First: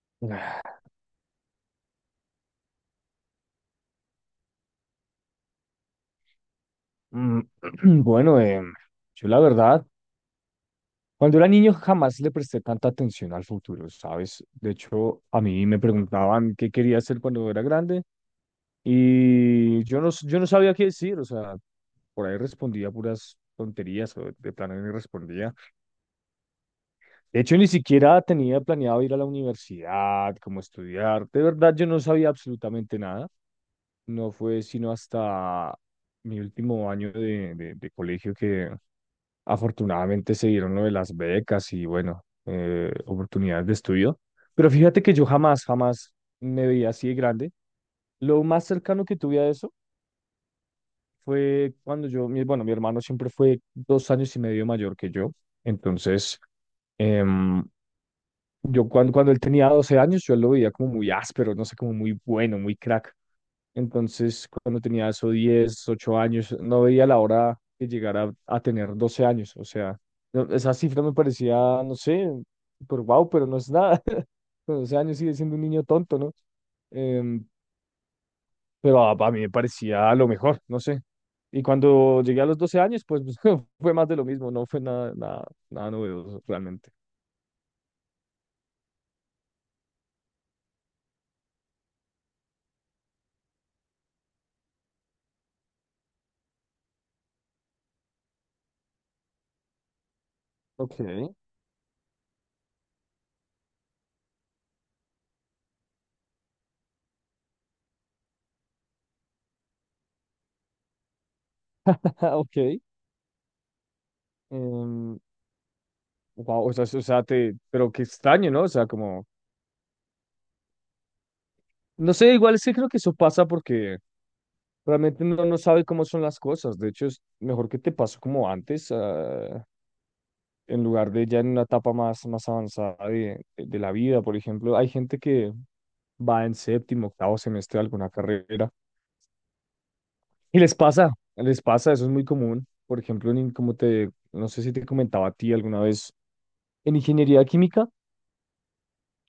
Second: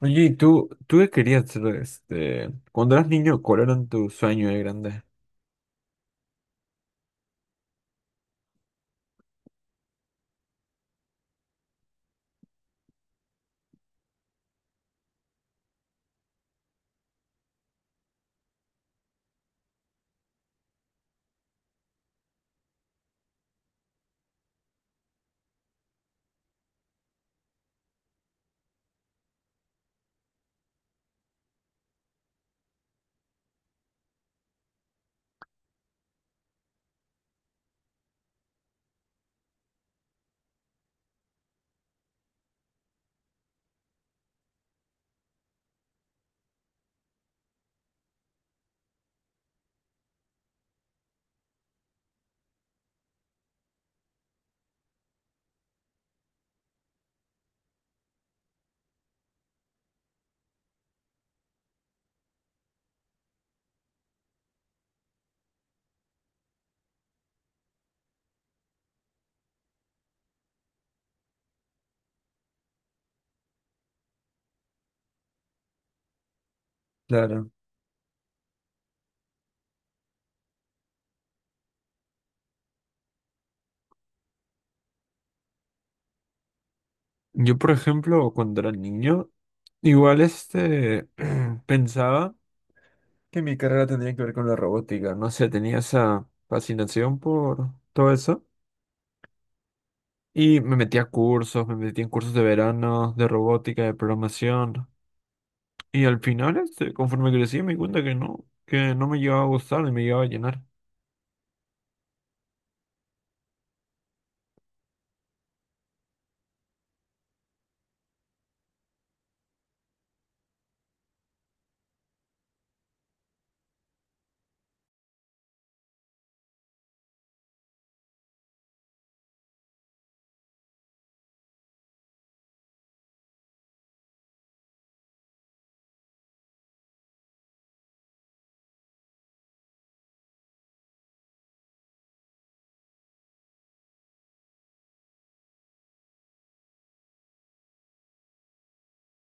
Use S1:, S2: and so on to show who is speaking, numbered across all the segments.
S1: Oye, ¿y tú qué querías ser, cuando eras niño, cuál era tu sueño de grande?
S2: Mm, Bueno, yo la verdad, cuando era niño jamás le presté tanta atención al futuro, ¿sabes? De hecho, a mí me preguntaban qué quería hacer cuando era grande y yo no, yo no sabía qué decir, o sea, por ahí respondía puras tonterías o de plano ni respondía. De hecho, ni siquiera tenía planeado ir a la universidad, como estudiar. De verdad, yo no sabía absolutamente nada. No fue sino hasta mi último año de colegio que... Afortunadamente se dieron lo de las becas y bueno, oportunidades de estudio. Pero fíjate que yo jamás, jamás me veía así de grande. Lo más cercano que tuve a eso fue cuando yo, mi, bueno, mi hermano siempre fue 2 años y medio mayor que yo. Entonces, em, yo cuando él tenía 12 años, yo lo veía como muy áspero, no sé, como muy bueno, muy crack. Entonces, cuando tenía eso 10 8 años, no veía la hora que llegara a tener 12 años. O sea, esa cifra me parecía, no sé, por wow, pero no es nada. Con 12 años sigue siendo un niño tonto, ¿no? Em,
S1: Claro.
S2: pero a mí me parecía lo mejor, no sé. Y cuando llegué a los 12 años, pues fue más de lo mismo, no fue nada, nada, nada novedoso realmente.
S1: Yo, por ejemplo, cuando era niño, igual pensaba que mi carrera tendría que ver con la robótica. No sé, tenía esa fascinación por todo eso. Y me metí
S2: Ok.
S1: a cursos, me metí en cursos de verano, de robótica, de programación. Y al final, conforme crecí, me di cuenta que no me llegaba a gustar y me llegaba a llenar.
S2: Ok. em, wow, o sea, pero qué extraño, ¿no? O sea, como no sé, igual sí creo que eso pasa porque realmente uno no sabe cómo son las cosas. De hecho, es mejor que te pase como antes, en lugar de ya en una etapa más, más avanzada de la vida. Por ejemplo, hay gente que va en séptimo, octavo semestre de alguna carrera y les pasa, eso es muy común. Por ejemplo, como te, no sé si te comentaba a ti alguna vez, en ingeniería química.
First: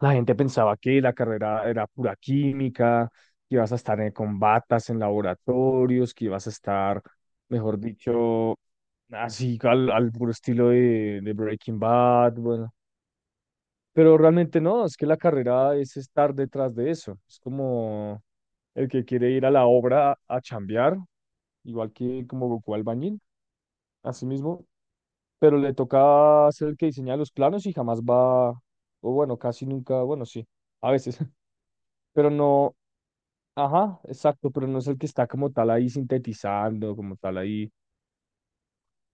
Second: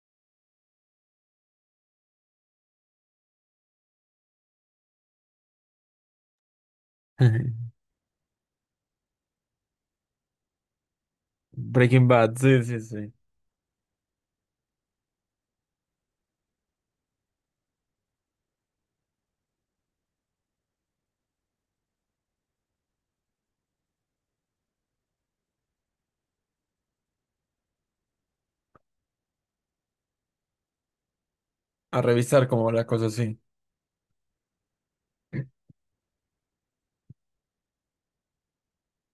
S2: La gente pensaba que la carrera era pura química, que ibas a estar en, con batas en laboratorios, que ibas a estar, mejor dicho, así al puro estilo de Breaking
S1: Breaking
S2: Bad,
S1: Bad, sí,
S2: bueno.
S1: sí, sí.
S2: Pero realmente no, es que la carrera es estar detrás de eso. Es como el que quiere ir a la obra a chambear, igual que como Goku Albañil, así mismo. Pero le toca ser el que diseña los planos y jamás va, o bueno, casi nunca, bueno, sí, a veces,
S1: A
S2: pero
S1: revisar como
S2: no.
S1: la cosa así.
S2: Ajá, exacto, pero no es el que está como tal ahí sintetizando, como tal ahí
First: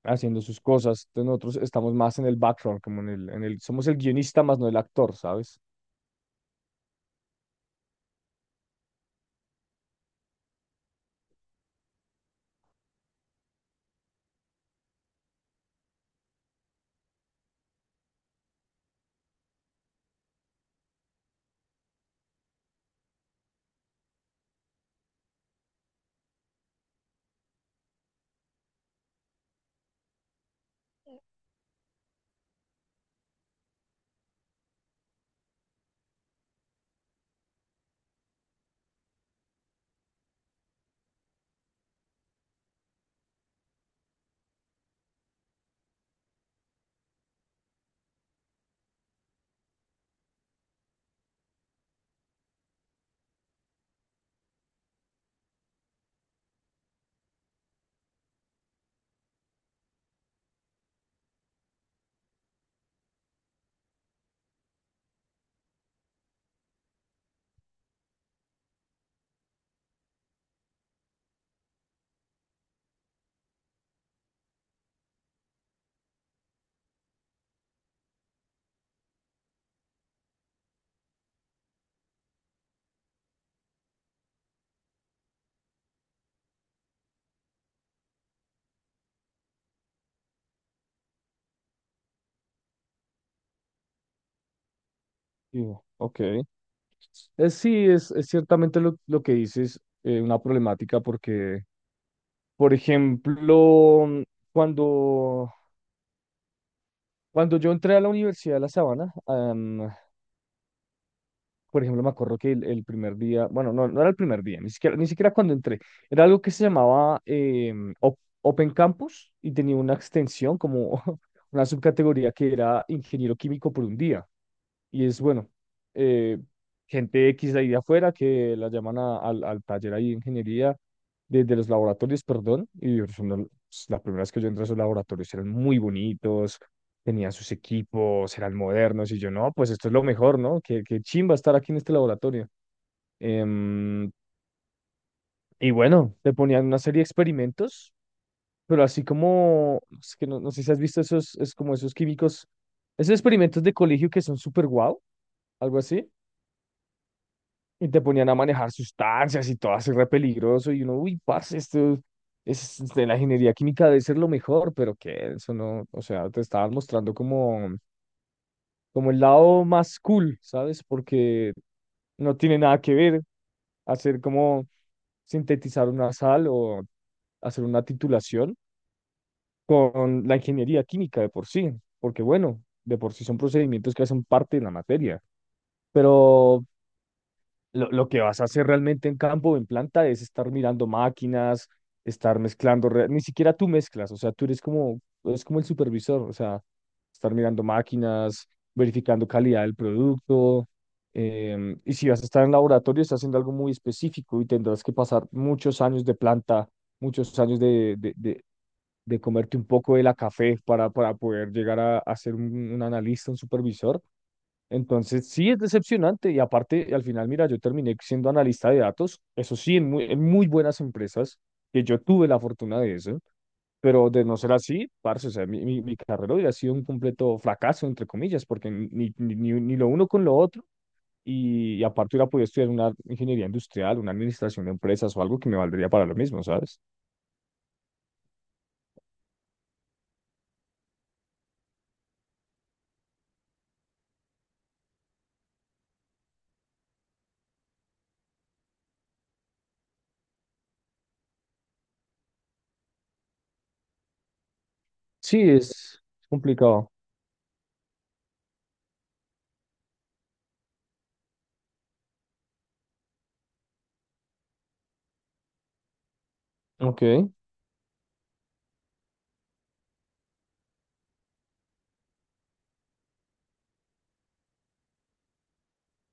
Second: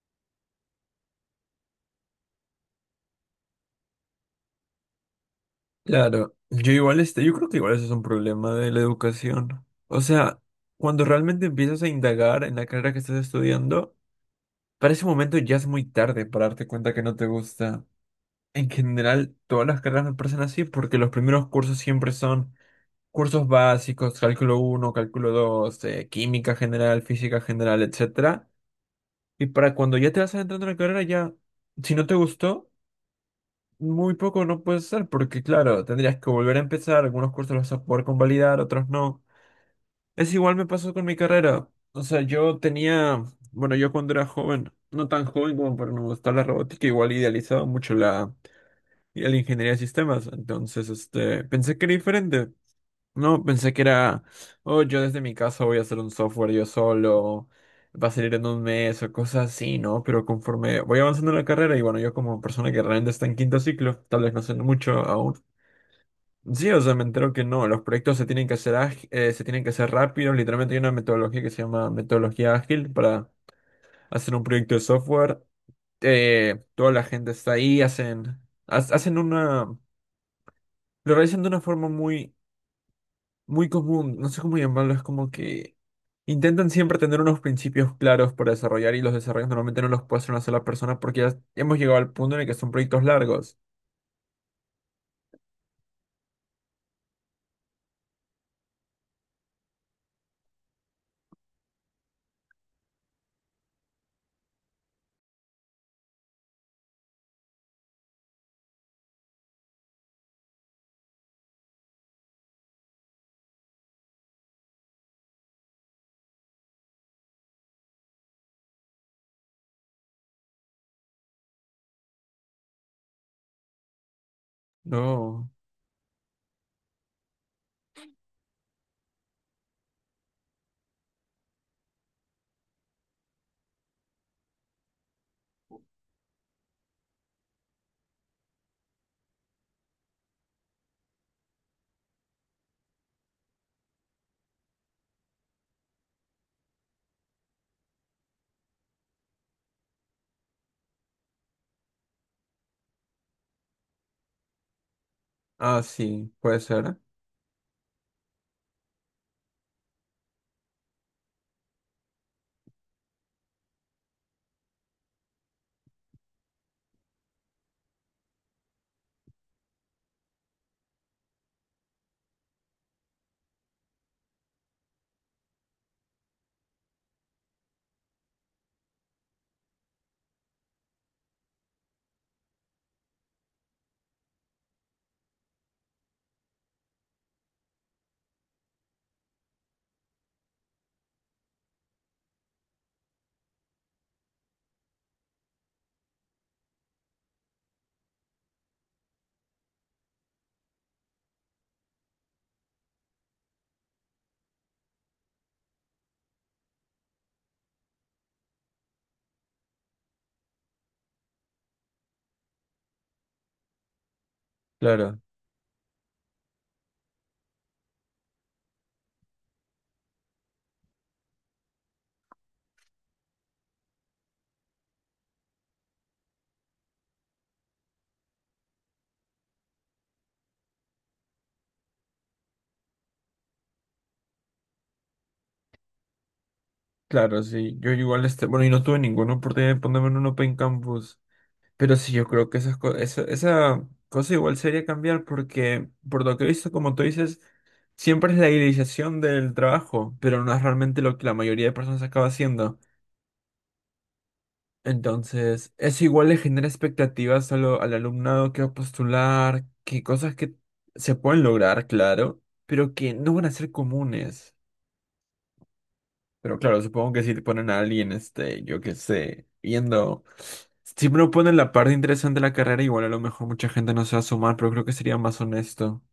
S2: haciendo sus cosas. Entonces nosotros estamos más en el background, como somos el guionista más no el actor, ¿sabes?
S1: Claro, yo igual yo creo que igual eso es un problema de la educación. O sea, cuando realmente empiezas a indagar en la carrera que estás estudiando, para ese momento ya es muy tarde para darte cuenta que no te gusta. En general, todas las carreras me parecen así porque los primeros cursos siempre son cursos básicos, cálculo uno, cálculo dos, química general, física general, etcétera. Y para cuando ya te vas adentrando en la carrera, ya, si no te gustó, muy poco no puede ser porque, claro, tendrías que volver a empezar, algunos cursos los vas a poder convalidar, otros no. Es igual me pasó con mi carrera. O sea, yo tenía, bueno, yo cuando era joven, no tan joven como para no gustar la robótica, igual idealizaba mucho la, la ingeniería de sistemas. Entonces, pensé que era diferente. No, pensé que era, oh, yo desde mi casa voy a hacer un software yo solo, va a salir en un mes o cosas así, ¿no? Pero conforme voy avanzando en la carrera y bueno, yo como persona que realmente está en quinto ciclo, tal vez no sé mucho aún. Sí, o sea, me entero que no, los proyectos se tienen que hacer se tienen que hacer rápido, literalmente hay una metodología que se llama metodología ágil para hacer un proyecto de software, toda la gente está ahí, hacen, hacen una, lo realizan de una forma muy muy común, no sé cómo llamarlo, es como que intentan siempre tener unos principios claros para desarrollar y los desarrollos normalmente no los puede hacer una sola persona porque ya hemos llegado al punto en el que son proyectos largos.
S2: Digo, ok. Sí, es ciertamente lo que dices, una problemática porque, por ejemplo, cuando, cuando yo entré a la Universidad de La Sabana. Por ejemplo, me acuerdo que el primer día, bueno, no, no era el primer día, ni siquiera cuando entré, era algo que se llamaba Open Campus y tenía una extensión como una subcategoría que era ingeniero químico por un día. Y es bueno,
S1: No.
S2: eh, gente X de ahí de afuera que la llaman al taller ahí de ingeniería, desde los laboratorios, perdón, y son las primeras que yo entré a esos laboratorios eran muy bonitos, tenían sus equipos, eran modernos, y yo, no, pues esto es lo mejor, ¿no? Qué, qué chimba estar aquí en este laboratorio. Em, y bueno, te ponían una serie de experimentos, pero así como, es que no, no sé si has visto esos, es como esos químicos, esos experimentos de colegio que son súper guau, algo
S1: Ah,
S2: así.
S1: sí, puede ser.
S2: Y te ponían a manejar sustancias y todo así re peligroso. Y uno, uy, parce, esto es de la ingeniería química debe ser lo mejor, pero que eso no, o sea, te estaban mostrando como, el lado más cool, ¿sabes? Porque no tiene nada que ver hacer como sintetizar una sal o hacer una titulación con la ingeniería química de por sí, porque bueno, de por sí son procedimientos que hacen parte de la materia. Pero lo, lo que vas a hacer realmente en campo o en planta es estar mirando máquinas, estar mezclando, ni siquiera tú mezclas, o sea, tú eres como, es como el supervisor, o sea, estar mirando máquinas, verificando calidad del producto, y si vas a estar en laboratorio, estás haciendo algo muy específico y tendrás que pasar muchos años de planta muchos años de comerte un poco de la café para poder llegar a ser un analista, un supervisor.
S1: Claro,
S2: Entonces, sí es decepcionante y aparte, al final, mira, yo terminé siendo analista de datos, eso sí, en muy buenas empresas, que yo tuve la fortuna de eso, pero de no ser así, parce, o sea, mi carrera hubiera sido un completo fracaso, entre comillas, porque ni lo uno con lo otro, y aparte hubiera podido estudiar una ingeniería industrial, una administración de empresas o algo que me valdría para lo mismo, ¿sabes?
S1: claro, sí. Yo igual, bueno, y no tuve ninguna oportunidad de ponerme en un Open Campus, pero sí, yo creo que esa cosa igual sería cambiar porque, por lo que he visto, como tú dices, siempre es la idealización del trabajo, pero no es realmente lo que la mayoría de personas acaba haciendo.
S2: Sí,
S1: Entonces,
S2: es
S1: eso igual le genera
S2: complicado.
S1: expectativas a lo- al alumnado que va a postular, que cosas que se pueden lograr, claro, pero que no van a ser comunes. Pero claro,
S2: Ok,
S1: supongo que si te ponen a alguien, yo qué sé, viendo, si no ponen la parte interesante de la carrera, igual a lo mejor mucha gente no se va a sumar, pero creo que sería más honesto.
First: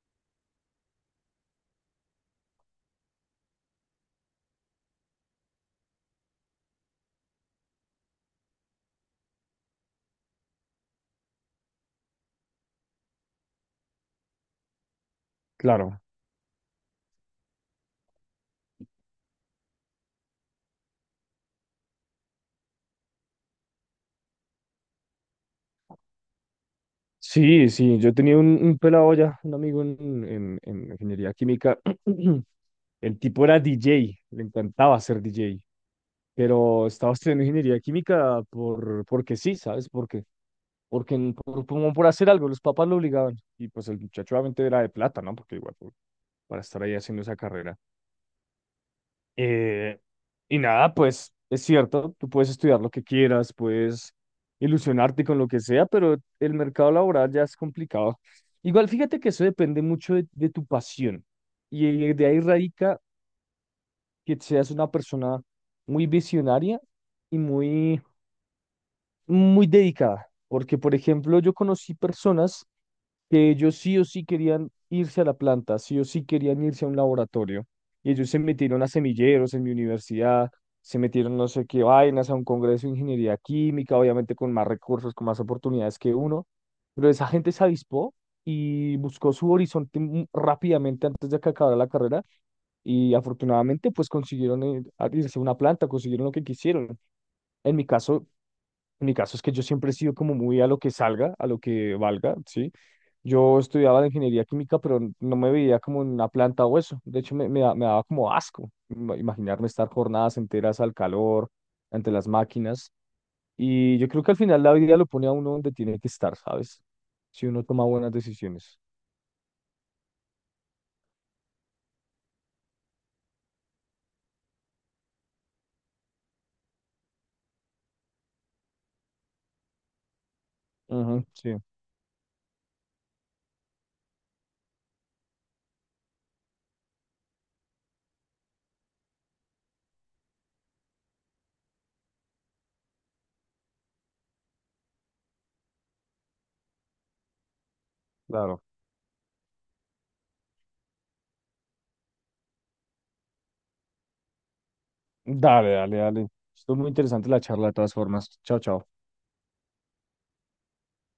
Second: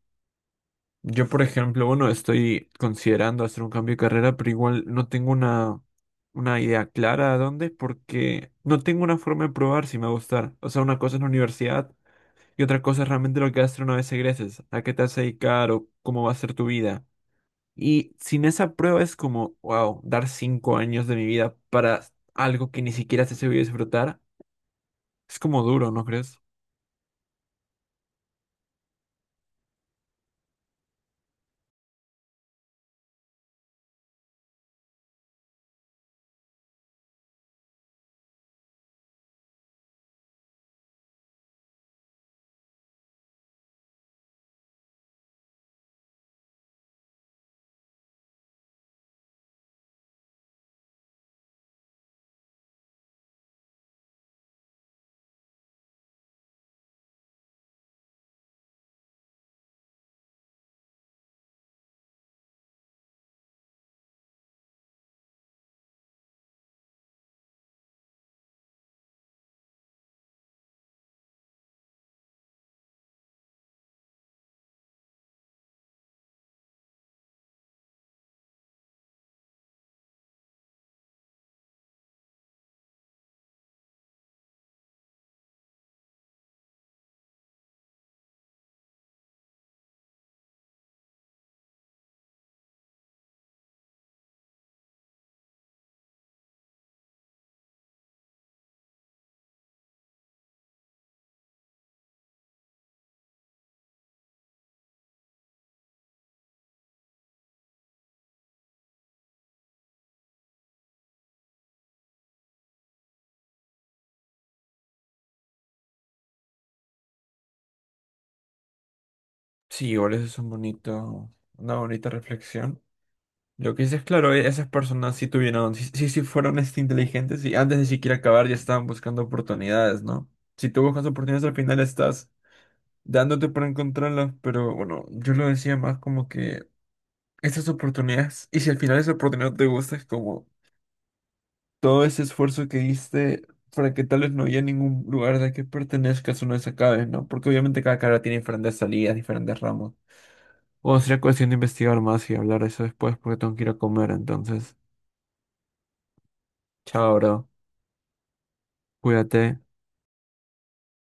S1: Yo, por ejemplo, bueno, estoy considerando hacer un cambio de carrera, pero igual no tengo una idea clara a dónde, porque no tengo una forma de probar si me va a gustar. O sea, una cosa es la universidad y otra cosa es realmente lo que vas a hacer una vez egreses, a qué te vas a dedicar o
S2: claro.
S1: cómo va a ser tu vida. Y sin esa prueba es como, wow, dar 5 años de mi vida para algo que ni siquiera sé si voy a disfrutar. Es como duro, ¿no crees?
S2: Sí, sí, yo tenía un pelado ya, un amigo en ingeniería química. El tipo era DJ, le encantaba ser DJ, pero estaba estudiando ingeniería química porque sí, ¿sabes? Porque como por hacer algo, los papás lo obligaban. Y pues el muchacho obviamente era de plata, ¿no? Porque igual, pues, para estar ahí haciendo esa carrera. Eh, y nada, pues es cierto, tú puedes estudiar lo que quieras, puedes ilusionarte con lo que sea, pero el mercado laboral ya es complicado. Igual fíjate que eso depende mucho de tu pasión y de ahí radica que seas una persona muy visionaria y muy muy dedicada, porque por ejemplo yo conocí personas que ellos sí o sí querían irse a la planta, sí o sí querían irse a un laboratorio, y ellos se metieron a semilleros en mi universidad, se metieron no sé qué vainas a un congreso de ingeniería química, obviamente con más recursos, con más oportunidades que uno, pero esa gente se avispó y buscó su horizonte rápidamente antes de que acabara la carrera y afortunadamente pues consiguieron irse a una planta, consiguieron lo que quisieron. En mi caso, en mi caso es que yo siempre he sido como muy a lo que salga, a lo que valga, ¿sí? Yo estudiaba la ingeniería química, pero no me veía como en una planta o eso. De hecho, me daba como asco imaginarme estar jornadas enteras al calor, ante las máquinas. Y yo creo que al final la vida lo pone a uno donde tiene que estar, ¿sabes? Si uno toma buenas decisiones.
S1: Sí, igual eso es un bonito, una bonita reflexión. Lo que dices, claro, esas personas sí tuvieron, sí, sí, sí fueron inteligentes y antes de siquiera acabar ya estaban buscando oportunidades, ¿no? Si tú buscas
S2: Ujú,
S1: oportunidades al
S2: sí,
S1: final estás dándote para encontrarlas, pero bueno, yo lo decía más como que esas oportunidades, y si al final esa oportunidad no te gusta, es como todo ese esfuerzo que diste para que tal vez no haya ningún lugar de que pertenezcas o no se acabe, ¿no? Porque obviamente cada carrera tiene
S2: claro.
S1: diferentes salidas, diferentes ramos. O sería cuestión de investigar más y hablar de eso después porque tengo que ir a comer, entonces,
S2: Dale, dale, dale. Estuvo muy
S1: chao,
S2: interesante la
S1: bro.
S2: charla de todas formas. Chao, chao.
S1: Cuídate.